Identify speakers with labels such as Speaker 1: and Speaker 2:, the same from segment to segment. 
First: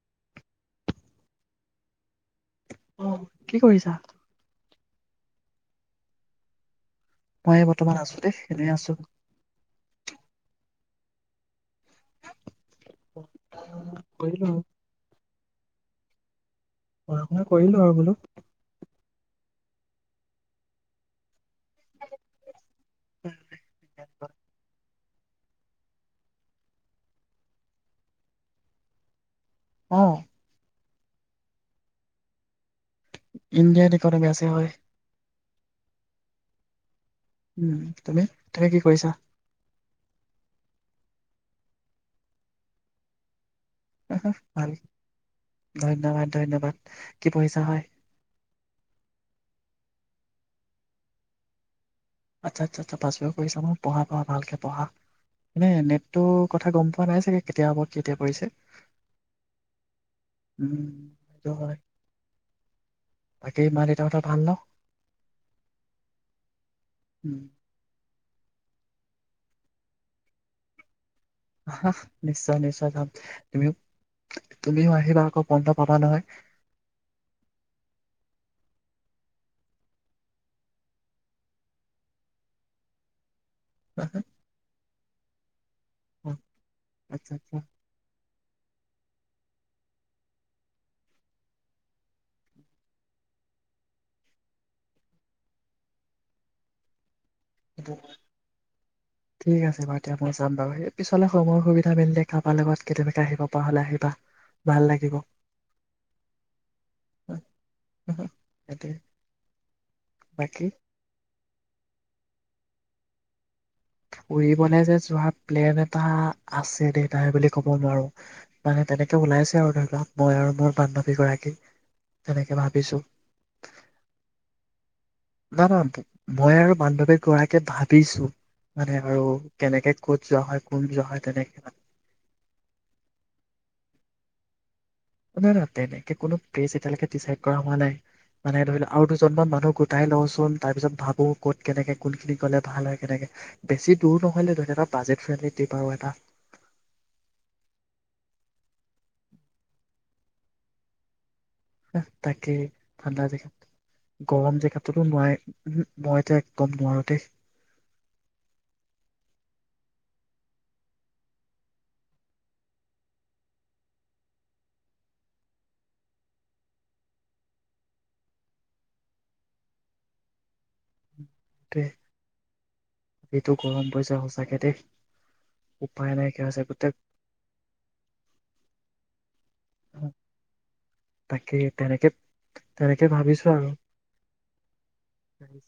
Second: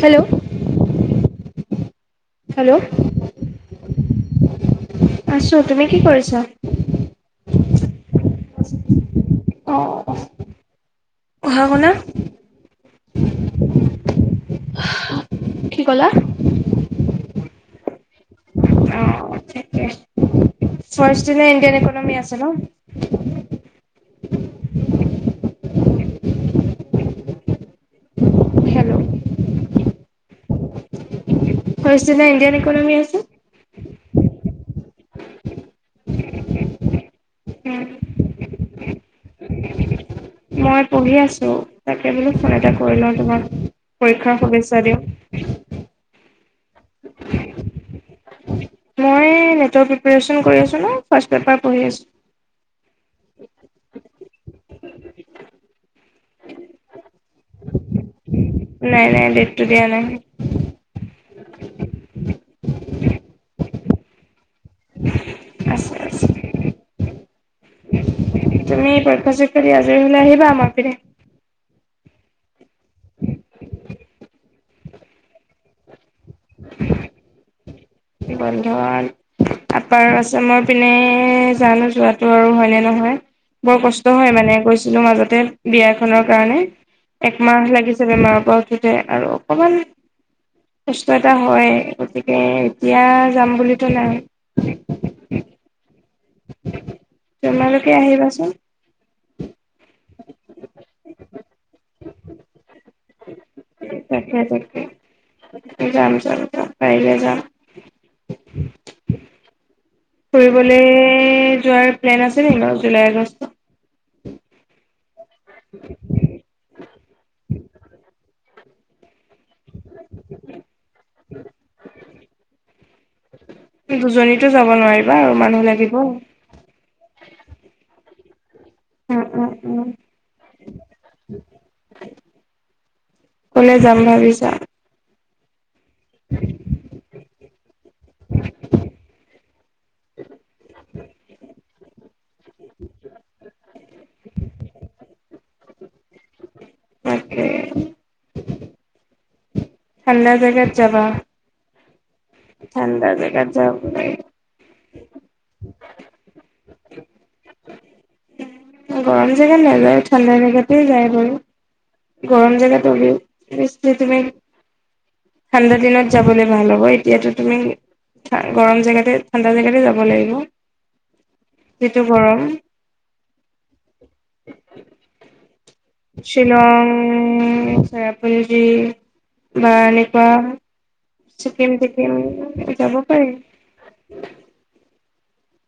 Speaker 1: Hello hello
Speaker 2: কি কৰিছা
Speaker 1: আছো তুমি কি কৰিছা
Speaker 2: ময়ে বৰ্তমান আছো দেই এনেই আছো।
Speaker 1: অঁ
Speaker 2: কৰিলো আউ।
Speaker 1: কি কলা?
Speaker 2: পঢ়া শুনা কৰিলো আৰু বোলো।
Speaker 1: অ তাকে চাইছিলেই কেনেকৈ নামি আছে ন
Speaker 2: [unintelligible]
Speaker 1: হেল্ল'
Speaker 2: অ?
Speaker 1: কৈছিলা ইণ্ডিয়ান ইকনমি আছিল
Speaker 2: ইণ্ডিয়াইন ইকনমি আছে হয়
Speaker 1: [unintelligible]
Speaker 2: উম তুমি তাকে কি পইচা
Speaker 1: মই পঢ়ি আছো তাকে বোলো ফোন এটা কৰি লওঁ তোমাক পৰীক্ষাৰ
Speaker 2: ভাল
Speaker 1: শুভেচ্ছা দিওঁ
Speaker 2: ধন্যবাদ ধন্যবাদ কি পঢ়িছা হয়
Speaker 1: মই গেটৰ প্ৰিপাৰেচন কৰি আছো নহয় ফাৰ্ষ্ট পেপাৰ পঢ়ি আছো
Speaker 2: আচ্ছা আচ্ছা আচ্ছা পাছ হব পঢ়িছা ন পঢ়া পঢ়া ভালকে পঢ়া এনে ডেটটোৰ কথা গম পোৱা নাই চাগে কেতিয়া হব কেতিয়া পৰিছে
Speaker 1: নাই নাই ডেটটো দিয়া নাই
Speaker 2: উ সেইটো হয় বাকী মা দেউতা হতৰ ভাল ন
Speaker 1: আছে আছে
Speaker 2: উম [inaudible]
Speaker 1: তুমি পৰীক্ষা চৰীক্ষা দি আজৰি হলে আহিবা আমাৰ পিনে
Speaker 2: নিশ্চয় নিশ্চয় যাম তুমিও তুমিও আহিবা আকৌ বন্ধ পাবা নহয়
Speaker 1: [inaudible] বন্ধন আপাৰ আছামৰ পিনে জানো যোৱাটো আৰু হয়নে নহয়। বৰ কষ্ট হয় মানে কৈছ চনৰ মাজতে বিয়া খনৰ কাৰণে
Speaker 2: আচ্ছা আচ্ছা
Speaker 1: একমাহ লাগিছে বেমাৰ উঠোঠে আৰু অকমান কষ্ট এটা হয় গতিকে এতিয়া যাম বুলিতো নাই [unintelligible] তোমালোকে আহিবাচোন।
Speaker 2: ঠিক আছে বাৰু এতিয়া মই যাম বাৰু স পিছলে সময়ৰ সুবিধা মেলিলে কাৰোবাৰ লগত কেতিাকে আহিব পৰা হলে আহিবা
Speaker 1: তাকে তাকে
Speaker 2: ভাল লাগিব
Speaker 1: যাম যাম যাম পাৰিলে যাম।
Speaker 2: বাকী
Speaker 1: ফুৰিবলৈ যোৱাৰ প্লেন আছে নে বাৰু? July August.
Speaker 2: ফুৰিবলৈ যে যোৱা প্লেন এটা আছে দেই নাই বুলি ক'ব নোৱাৰো মানে তেনেকে ওলাইছে আৰু ধৰি ল মই আৰু মোৰ বান্ধৱী গৰাকী তেনেকে ভাবিছো।
Speaker 1: দুজনীতো যাব নোৱাৰিবা আৰু মানুহ লাগিব।
Speaker 2: গৰাকে ভাবিছো মানে
Speaker 1: উম
Speaker 2: আৰু
Speaker 1: উম উম
Speaker 2: কেনেকে কত যোৱা হয় কোন যোৱা হয় তেনেকে মানে
Speaker 1: ক'লে যাম ভাবিছা?
Speaker 2: ওচৰতে যাম। তেনেকে কোনো প্ৰেচ এতিালৈকে ডিচাইদ কৰা হোৱা নাই মানে ধৰি ল আৰু কেইজনমান মানুহ গোটাই লওঁচোন তাৰ পিছত ভাবো ক'ত কেনেকে কোনখিনি গ'লে ভাল হয় কেনেকে বেছি দূৰ নহলে ধৰি ল এটা বাজেট ফ্ৰেণ্ডলি টিপ এটা।
Speaker 1: তাকে থাণ্ডা জেগাত যাবা
Speaker 2: অ [unintelligible] তাকে ঠাণ্ডা যে
Speaker 1: জেগাত যাব
Speaker 2: গৰম জেকেত কোনো নোৱাৰে মই যে একদম নোৱাৰো দেই
Speaker 1: গৰম জেগাত নাযায় ঠাণ্ডা জেগাতে যায় বাৰু গৰম জেগাত অবিও তুমি ঠাণ্ডা দিনত যাবলৈ ভাল হ'ব এতিয়াতো তুমি গৰম জেগাতে ঠাণ্ডা জেগাতে যাব লাগিব।
Speaker 2: দেই
Speaker 1: যিটো গৰম
Speaker 2: এইটো গৰম পৰিছে সঁচাকে দেই। উপায় নাইকিয়া হৈছে
Speaker 1: শিলং
Speaker 2: গোটেই
Speaker 1: চেৰাপঞ্জী। বা এনেকুৱা
Speaker 2: তাকে
Speaker 1: ছিকিম
Speaker 2: তেনেকে
Speaker 1: চিকিম যাব
Speaker 2: তেনেকে
Speaker 1: পাৰি
Speaker 2: ভাবিছো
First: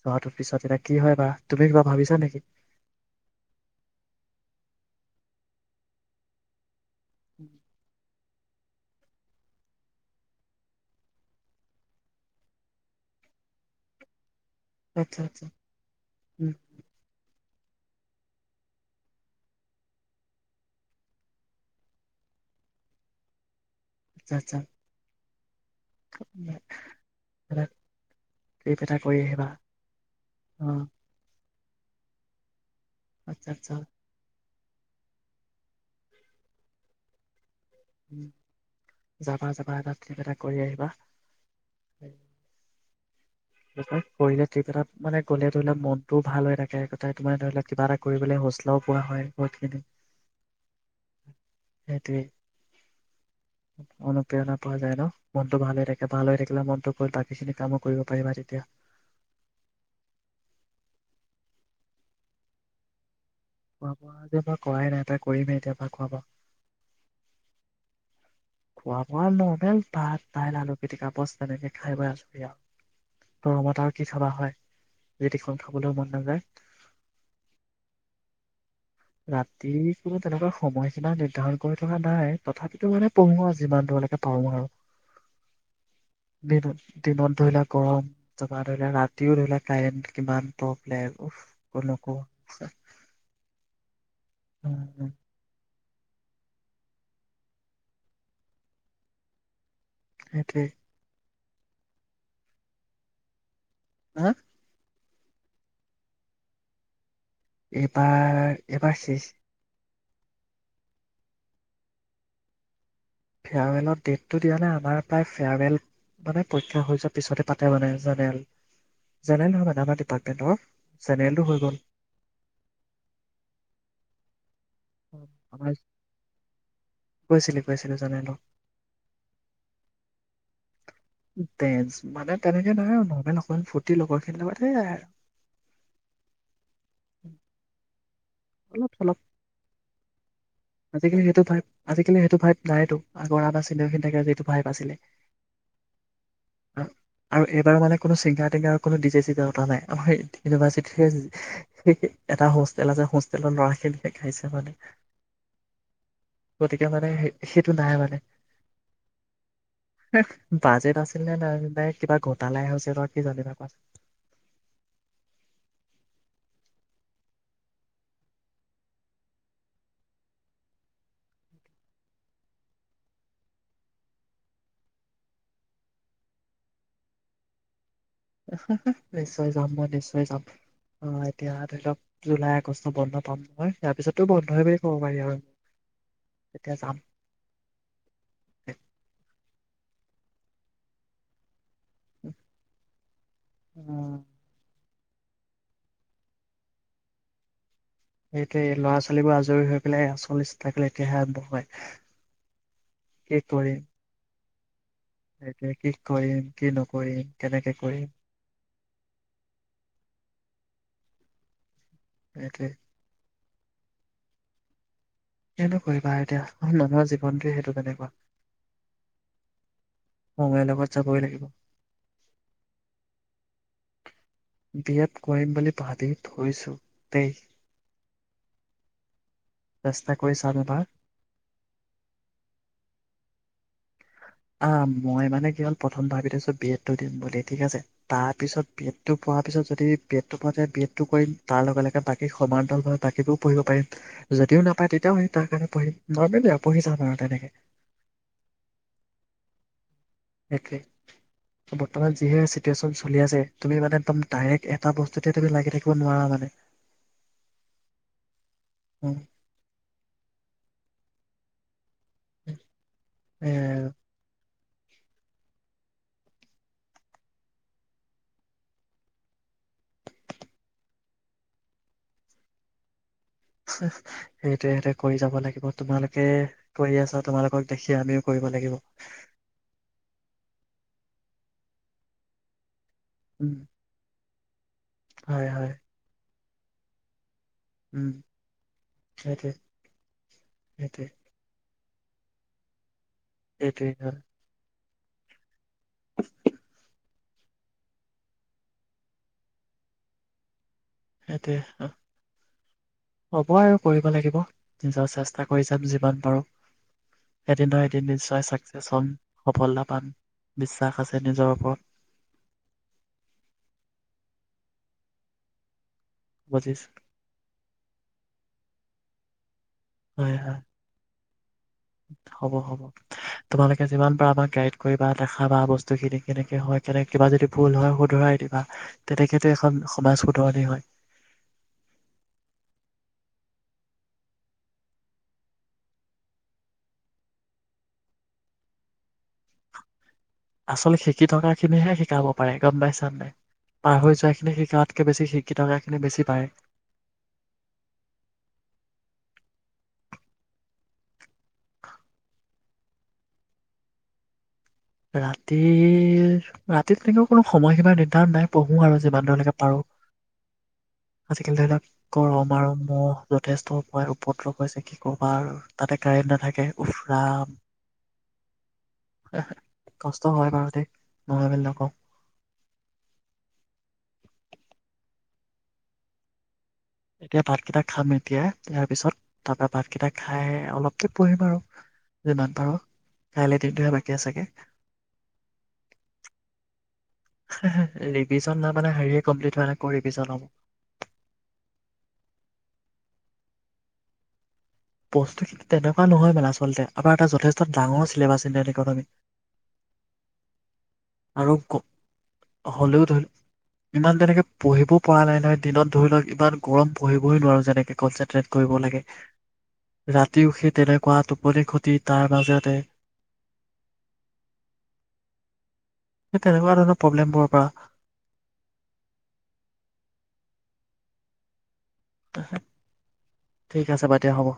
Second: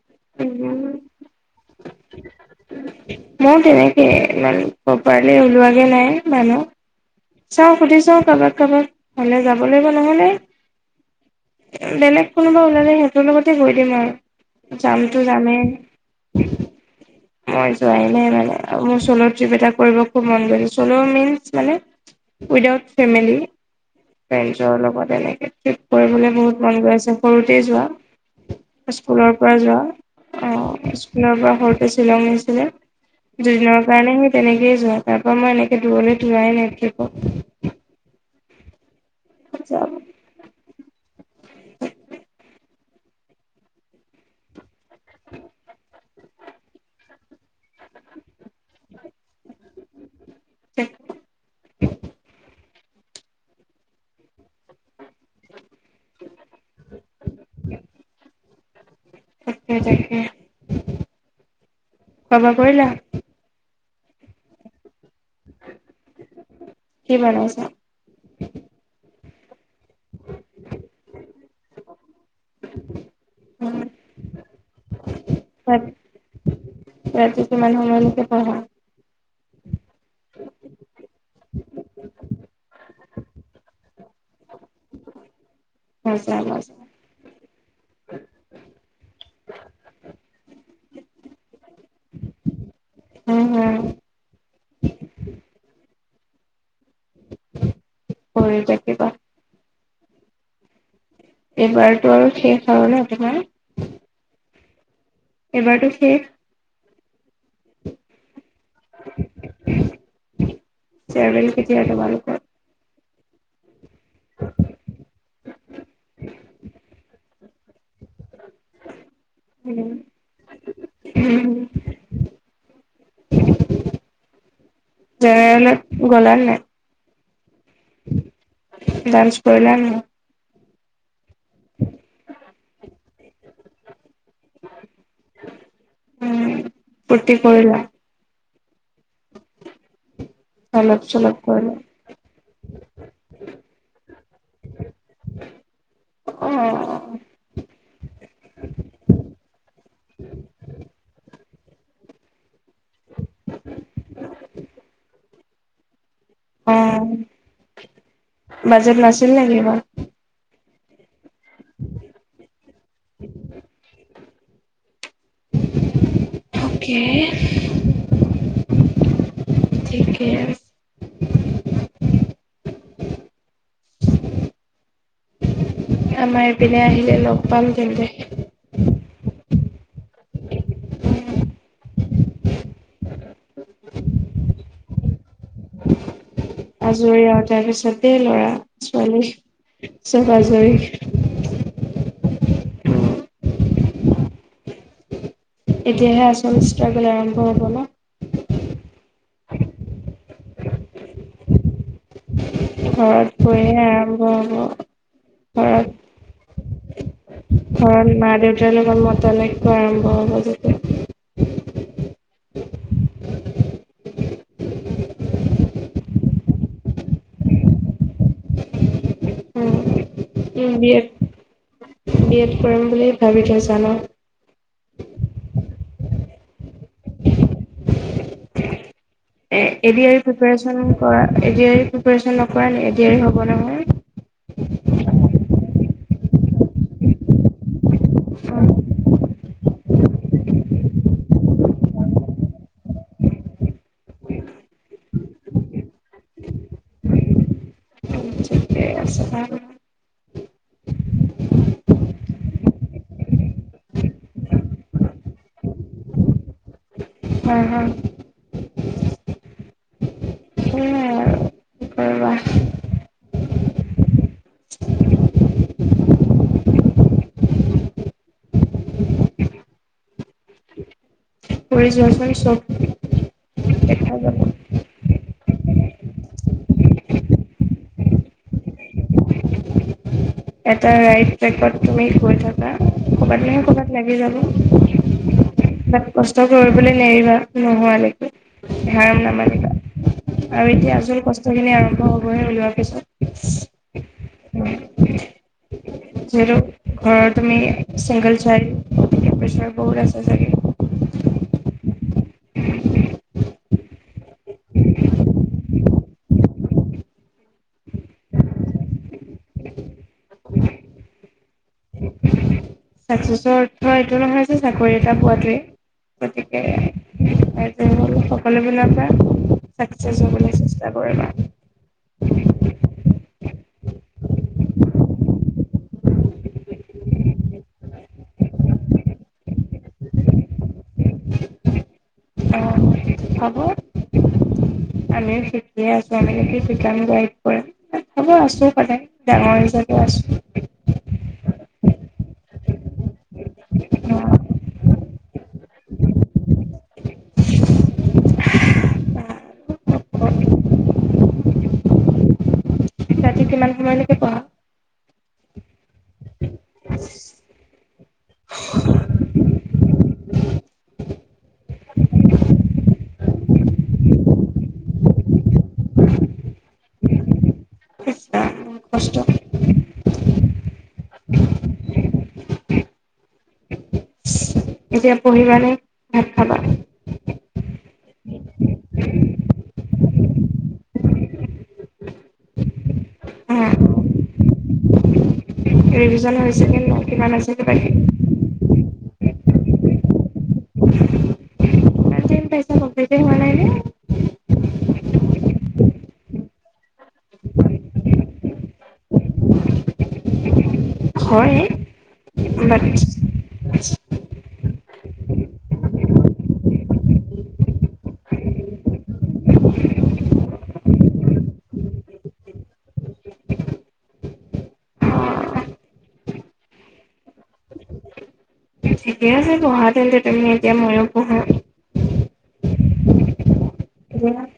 Speaker 2: জোৱাটোৰ পিছত এতিয়া কি হয় বা তুমি কিবা ভাবিছা নেকি
Speaker 1: মোৰ তেনেকে ই প্ৰপাৰলি ওলোৱাগে নাই মানুহ চাওঁ সুধি চা কাৰোবাক কাৰোবাক হলে যাব লাগিব নহলে বেলেগ কোনোবা ওলালে সিহঁতৰ লগতে গৈ দিম আৰু
Speaker 2: আচ্ছা
Speaker 1: চালটো
Speaker 2: আচ্ছা
Speaker 1: যামে।
Speaker 2: উম
Speaker 1: মই যোৱ নে মানে মোৰ চ'ল' ট্ৰিপ এটা কৰিব খুব মন গৈছে চ'ল ম মানে উদউট ফেমি
Speaker 2: আচ্ছা আচ্ছা
Speaker 1: ফেছল ব নাই কৰিবলৈ বহুত মন গৈ আছে সৰুতে
Speaker 2: এটা
Speaker 1: যোৱা
Speaker 2: ট্ৰিপ এটা কৰি
Speaker 1: স্কুলৰ
Speaker 2: আহিবা
Speaker 1: পৰা যোৱা অ', স্কুলৰ পৰাৰ শ্বিলংছিলে
Speaker 2: আচ্ছা
Speaker 1: দুদি
Speaker 2: আচ্ছা
Speaker 1: ন গণে তেনেকয়ে যোৱা তাৰ পৰা মই এনেকে দূৰলৈ যোৱাই নাই অ
Speaker 2: উম। যাবা যাবা এটা
Speaker 1: তাকে
Speaker 2: িব এটা কৰি আহিবা পঢ়লে টা মানে গ'লে ধৰি লক মন ত' ভাল হয় থাকে তোমাৰ ধৰি লওঁক কিবা এটা কৰিবলৈ হোষ্টলাও পোৱা হয় বহুত খিনি। সেইটমে অনু পিয় ন' পোৱা যায় ন'। মনতটো ভাল হৈ থাকে ভাল হৈ থাকিলে মনত বাকী চিনি কামো কৰিব। এতিয়া
Speaker 1: তাকে তাকে কাবা কৰিলা
Speaker 2: যে মই কাই নাই এ কৰিম এতিয়া ভা খোৱা বা
Speaker 1: কি বনাইছা
Speaker 2: খোৱা মাল ন েল ভাত দাইল আলু পিটিকাপচ তেনেকে খাই ব আছোৰি আৰু গৰমত আৰু কি খাবা হয় ৰিতিখন খাবলৈও
Speaker 1: ৰাতি
Speaker 2: মন নাযায়
Speaker 1: কিমান সময়লৈকে পঢ়া
Speaker 2: ৰাতি কোনো তেনেকুৱা সময়চীনা নিৰ্ধাৰণ কৰি থকা নাই তথাপিতো মানে পঢ়ো যিমান দূৰলৈকে পাৰো আৰু
Speaker 1: মজা মজা
Speaker 2: বিম বিমন ধই লাখ গৰম তপা ধৰি লোৱা ৰাতিও ধৰি লোৱা কাৰেণ্ট কিমান প্ৰব্লেম উফ, কলকো
Speaker 1: উম হম
Speaker 2: [inaudible]
Speaker 1: পঢ়ি থাকিবা
Speaker 2: সেইটোৱেই।
Speaker 1: এইবাৰতো আৰু শেষ আৰু ন তোমাৰ
Speaker 2: হা
Speaker 1: এইবাৰটো শেষ।
Speaker 2: এইবাৰ এইবাৰ শেষ
Speaker 1: চেল কেতিয়াটো বালকৰ
Speaker 2: ফেয়াৰমেলত ডেটটো দিয়া নাই আমাৰ প্ৰায় ফেয়াৰেল মানে পৰীক্ষা হৈ যোৱা পিছতে পাতে মানে ল হয় মানে আমাৰ ডিপাৰ্টমেণ্টৰ জেনেৰেলটো হৈ গ'ল। আমাৰ
Speaker 1: জেনেৰেলত গলানে
Speaker 2: গৈছিলো গৈছিলো জেনেৰেলত
Speaker 1: নাই। ডান্স কৰিলা নে নাই
Speaker 2: ডেন্চ মানে তেনেকে নহয় নহলে অকমান ফূৰ্তি লগৰ খিনি লগ যায় আৰু
Speaker 1: উম ফূৰ্তি কৰিলা
Speaker 2: অলপ চলপ
Speaker 1: অলপ
Speaker 2: আজিকালি
Speaker 1: চলপ
Speaker 2: সেইটো ভাই
Speaker 1: কৰিলা
Speaker 2: আজিকালি সেইটো ভাইভ নাইতো আগৰ বা চখিনেঙ যিটো ভাইভ আছিলে
Speaker 1: অ
Speaker 2: আৰু এইবাৰো মানে কোনো চিংগাৰ টিংগাৰ কোনো ডি জ চিত নাই আমাৰ ইউনিভাৰ্চিটি এটা হ হোলা যে হোষ্টেলত ল'ৰা খেলহে খাইছে পালে।
Speaker 1: অ
Speaker 2: সেইটো নাই মানে
Speaker 1: বাজেত নাছিল নে কিবাৰ
Speaker 2: বাজেট আছিল নে নাই কিবা গোটালাইছিল ব কি জানিবা প
Speaker 1: কি আমাৰ এইপিনে আহিলে লগ পাম তেন্তে
Speaker 2: নিশ্চয় যাম মই নিশ্চয় যাম অহ, এতিয়া ধৰি লওঁক জুলাই আগষ্ট বন্ধ পাম নহয় তয়াৰ পিছতো বন্ধ হয় বুলি ক'ব পাৰি আৰু। তেতিয়া যাম
Speaker 1: আজৰি আৰু তাৰ পিছতে ল'ৰা-ছোৱালী আজৰি
Speaker 2: অ
Speaker 1: এতিয়াাহেআচল ষ্ট্ৰাগল আৰম্ভ হব ন
Speaker 2: সেইটোৱে ল'ৰা'ছোৱালীবোৰ আজৰি হৈ পেলাই আচল ষ্ট্ৰাগল এতিয়াহে আৰম্ভ হয়।
Speaker 1: হয়
Speaker 2: কি কৰিম
Speaker 1: [unintelligible]
Speaker 2: সেইটোৱে কি কৰিম কি
Speaker 1: ঘৰত
Speaker 2: নকৰিম কেনেকে কৰিম
Speaker 1: ঘৰত মা-দেউতাৰ লগত মতানৈক্য আৰম্ভ হ'ব যে।
Speaker 2: সেইটোৱে কিনো কৰিবা আৰু এতিয়া মানুহৰ জীৱনটোৱে সেইটো তেনেকুৱা সময়ৰ
Speaker 1: উম, বি
Speaker 2: লগত
Speaker 1: এড,
Speaker 2: যাবই লাগিব
Speaker 1: বি এড কৰিম বুলি ভাবি থৈছা ন'?
Speaker 2: বিয়াত কৰিম বুলি ভাৱি থৈছো দেই।
Speaker 1: এডি আৰ
Speaker 2: চেষ্টা
Speaker 1: ই
Speaker 2: কৰি চাম
Speaker 1: প্ৰিপেয়াৰেচনচন
Speaker 2: এবাৰ
Speaker 1: কৰা এ প্ৰিপেয়াৰেচনচন নকৰা নাই এদ হ'ব নহয়। হ
Speaker 2: আহ, মই মানে কি হ'ল প্ৰথম ভাবি থৈছো বি এডটো দিম বুলি ঠিক আছে। তাৰ পিছত বি এড টো পোৱাত তাৰ পিছত যদি বি এড টো পাতে বি এড টো কৰিম তাৰ লগে লগে বাকী সমান্তৰাল হৈ বাকীবোৰও পঢ়িব পাৰিম যদিও নাপায় তেতিয়াও আি তাৰ কাৰণে পঢ়িম নৰ্মেলি আৰু পঢ়ি যাম আৰু তেনেকে
Speaker 1: ঠিকে আছে হয়
Speaker 2: একেই বৰ্তমান যিহে চিটুৱেশ্যন চলি আছে তুমি মানে একদম ডাইৰেক্ট এটা বস্তুতে তুমি লাগি থাকিব নোৱাৰা মানে।
Speaker 1: হম হা
Speaker 2: উম।
Speaker 1: সেয়াই আৰু কি কৰিবা
Speaker 2: এ
Speaker 1: কৰি যোৱাজন চব দেখা যাব
Speaker 2: সেইটো সতে কৰি যাব লাগিব। তোমালোকে কৰি আছা, তোমালোকক দেখি আমিও কৰিব লাগিব।
Speaker 1: এটা ৰাইট ট্ৰেকত তুমি গৈ থাকা। কৰ'বাত
Speaker 2: উম
Speaker 1: নহয় কৰ'বাত লাগি যাব।
Speaker 2: হয় হয়।
Speaker 1: ষ্ট কৰিবলৈ নেৰিবা।
Speaker 2: উম
Speaker 1: নোহোৱালৈকে, ধাৰম
Speaker 2: সেইটোৱে
Speaker 1: নামানিবা আৰু এতিয়া
Speaker 2: সেইটোৱে
Speaker 1: আচল কষ্টখিনি আৰম্ভ হ গয়ে ওলোৱাৰ পিছত
Speaker 2: সেইটোৱে হয়।
Speaker 1: জিৰো। ঘৰৰ তুমি চিংঘল চাইল্ড, প্ৰেচাৰ বহুত আছে চাগে।
Speaker 2: সেইটোৱে, অহ। হ'ব আৰু কৰিব লাগিব। নিজৰ চেষ্টা কৰি যাম যিমান পাৰোঁ, এদিন নহয় নিশ্চয় চাকচেছ হ'ম, সফলতা পাম। বিশ্বাস আছে নিজৰ ওপৰত।
Speaker 1: চাকচেছৰ অৰ্থ এইটো নহয় যে চাকৰি এটা পোৱাতোৱে।
Speaker 2: বুজিছো
Speaker 1: গতিকে [unintelligible] সকলোবিলাক চাকচেছ
Speaker 2: হয়
Speaker 1: হ'বলৈ
Speaker 2: হয়
Speaker 1: চেষ্টা কৰিবা।
Speaker 2: হ'ব হ'ব, তোমালোকে যিমান পাৰা আমাক গাইড কৰিবা, দেখাবা বস্তুখিনি। কেনেকে হয় কেনে কিবা যদি ভুল হয় শুধৰাই দিবা তেনেকেতো এখন সমাজ শুধৰণনি হয়।
Speaker 1: অ', খাব আমিও শিকে আছো আমি সাম গড কৰোব আছো সদায় ডাঙৰ হ'লে আছো।
Speaker 2: কামাই চামাই পাৰ হৈ যোৱাখিনি শিকাতকে বেছি শিকি থকা এইখিনি বেছি পায়।
Speaker 1: চাটোমান স মানেকে পোৱা
Speaker 2: ৰাতি ৰাতি তেনেকা কোনো সময়সীমা নিৰ্ধাৰণ নাই পঢ়ো আৰু যিমান ধৰিলৈকে পাৰো আজিকালি ধৰি লওঁকমম যথেষ্ট উপায় পত্ৰ কৈছে কি ক'বা তাতে কাৰেণ্ট নাথাকে উফৰাম।
Speaker 1: ইচ কষ্ট
Speaker 2: কষ্ট হয় মাৰুতে নগাবেল নক
Speaker 1: এতিয়া পঢ়িব নে ভাত খাবা?
Speaker 2: এতিয়া ভাতকেইটা খাম এতিয়া ইয়াৰ পিছত তাৰ পৰাৰা ভাতকেইটা খাই অলপকে পুহিম আৰু যিমান পাৰো খাইলৈ
Speaker 1: হা
Speaker 2: দিনটোহে বাকী চাগে।
Speaker 1: ৰিভিজন হৈছে কিন্তু
Speaker 2: ৰিবিচন ন মানে হেৰি কমপ্লিট হয় নে কৰিবি জ মোক
Speaker 1: কম্পলিটে হোৱা নাইনে?
Speaker 2: প্ৰস্তুতি তেনেকুৱা নহয় মানে আচলতে আমাৰ এটা যথেষ্ট ডাঙৰ চিলেবাছ ইণ্ডিয়ান ইকনমি আৰু
Speaker 1: হয়
Speaker 2: ক
Speaker 1: বাট
Speaker 2: হ'লেও ধৰি ইমান তেনেকে পঢ়িবও পৰা নাই নহয় দিনত ধৰি লওঁক ইমান গৰম পঢ়িবই নোৱাৰো যেনেকে কনচেনট্ৰেট কৰিব লাগে ৰাতি উম, সেই তেনেকুৱা টোপনি ক্ষতি তাৰ মাজতে তেনেকুৱা ধৰণৰ প্ৰব্লেমবোৰৰ পৰা
Speaker 1: ঠিকে আছে পঢ়া তেন্তে তুমি এতিয়া ময়ো পঢ়ো।
Speaker 2: ঠিক আছে বাৰু দিয়
Speaker 1: এতিয়া
Speaker 2: হ'ব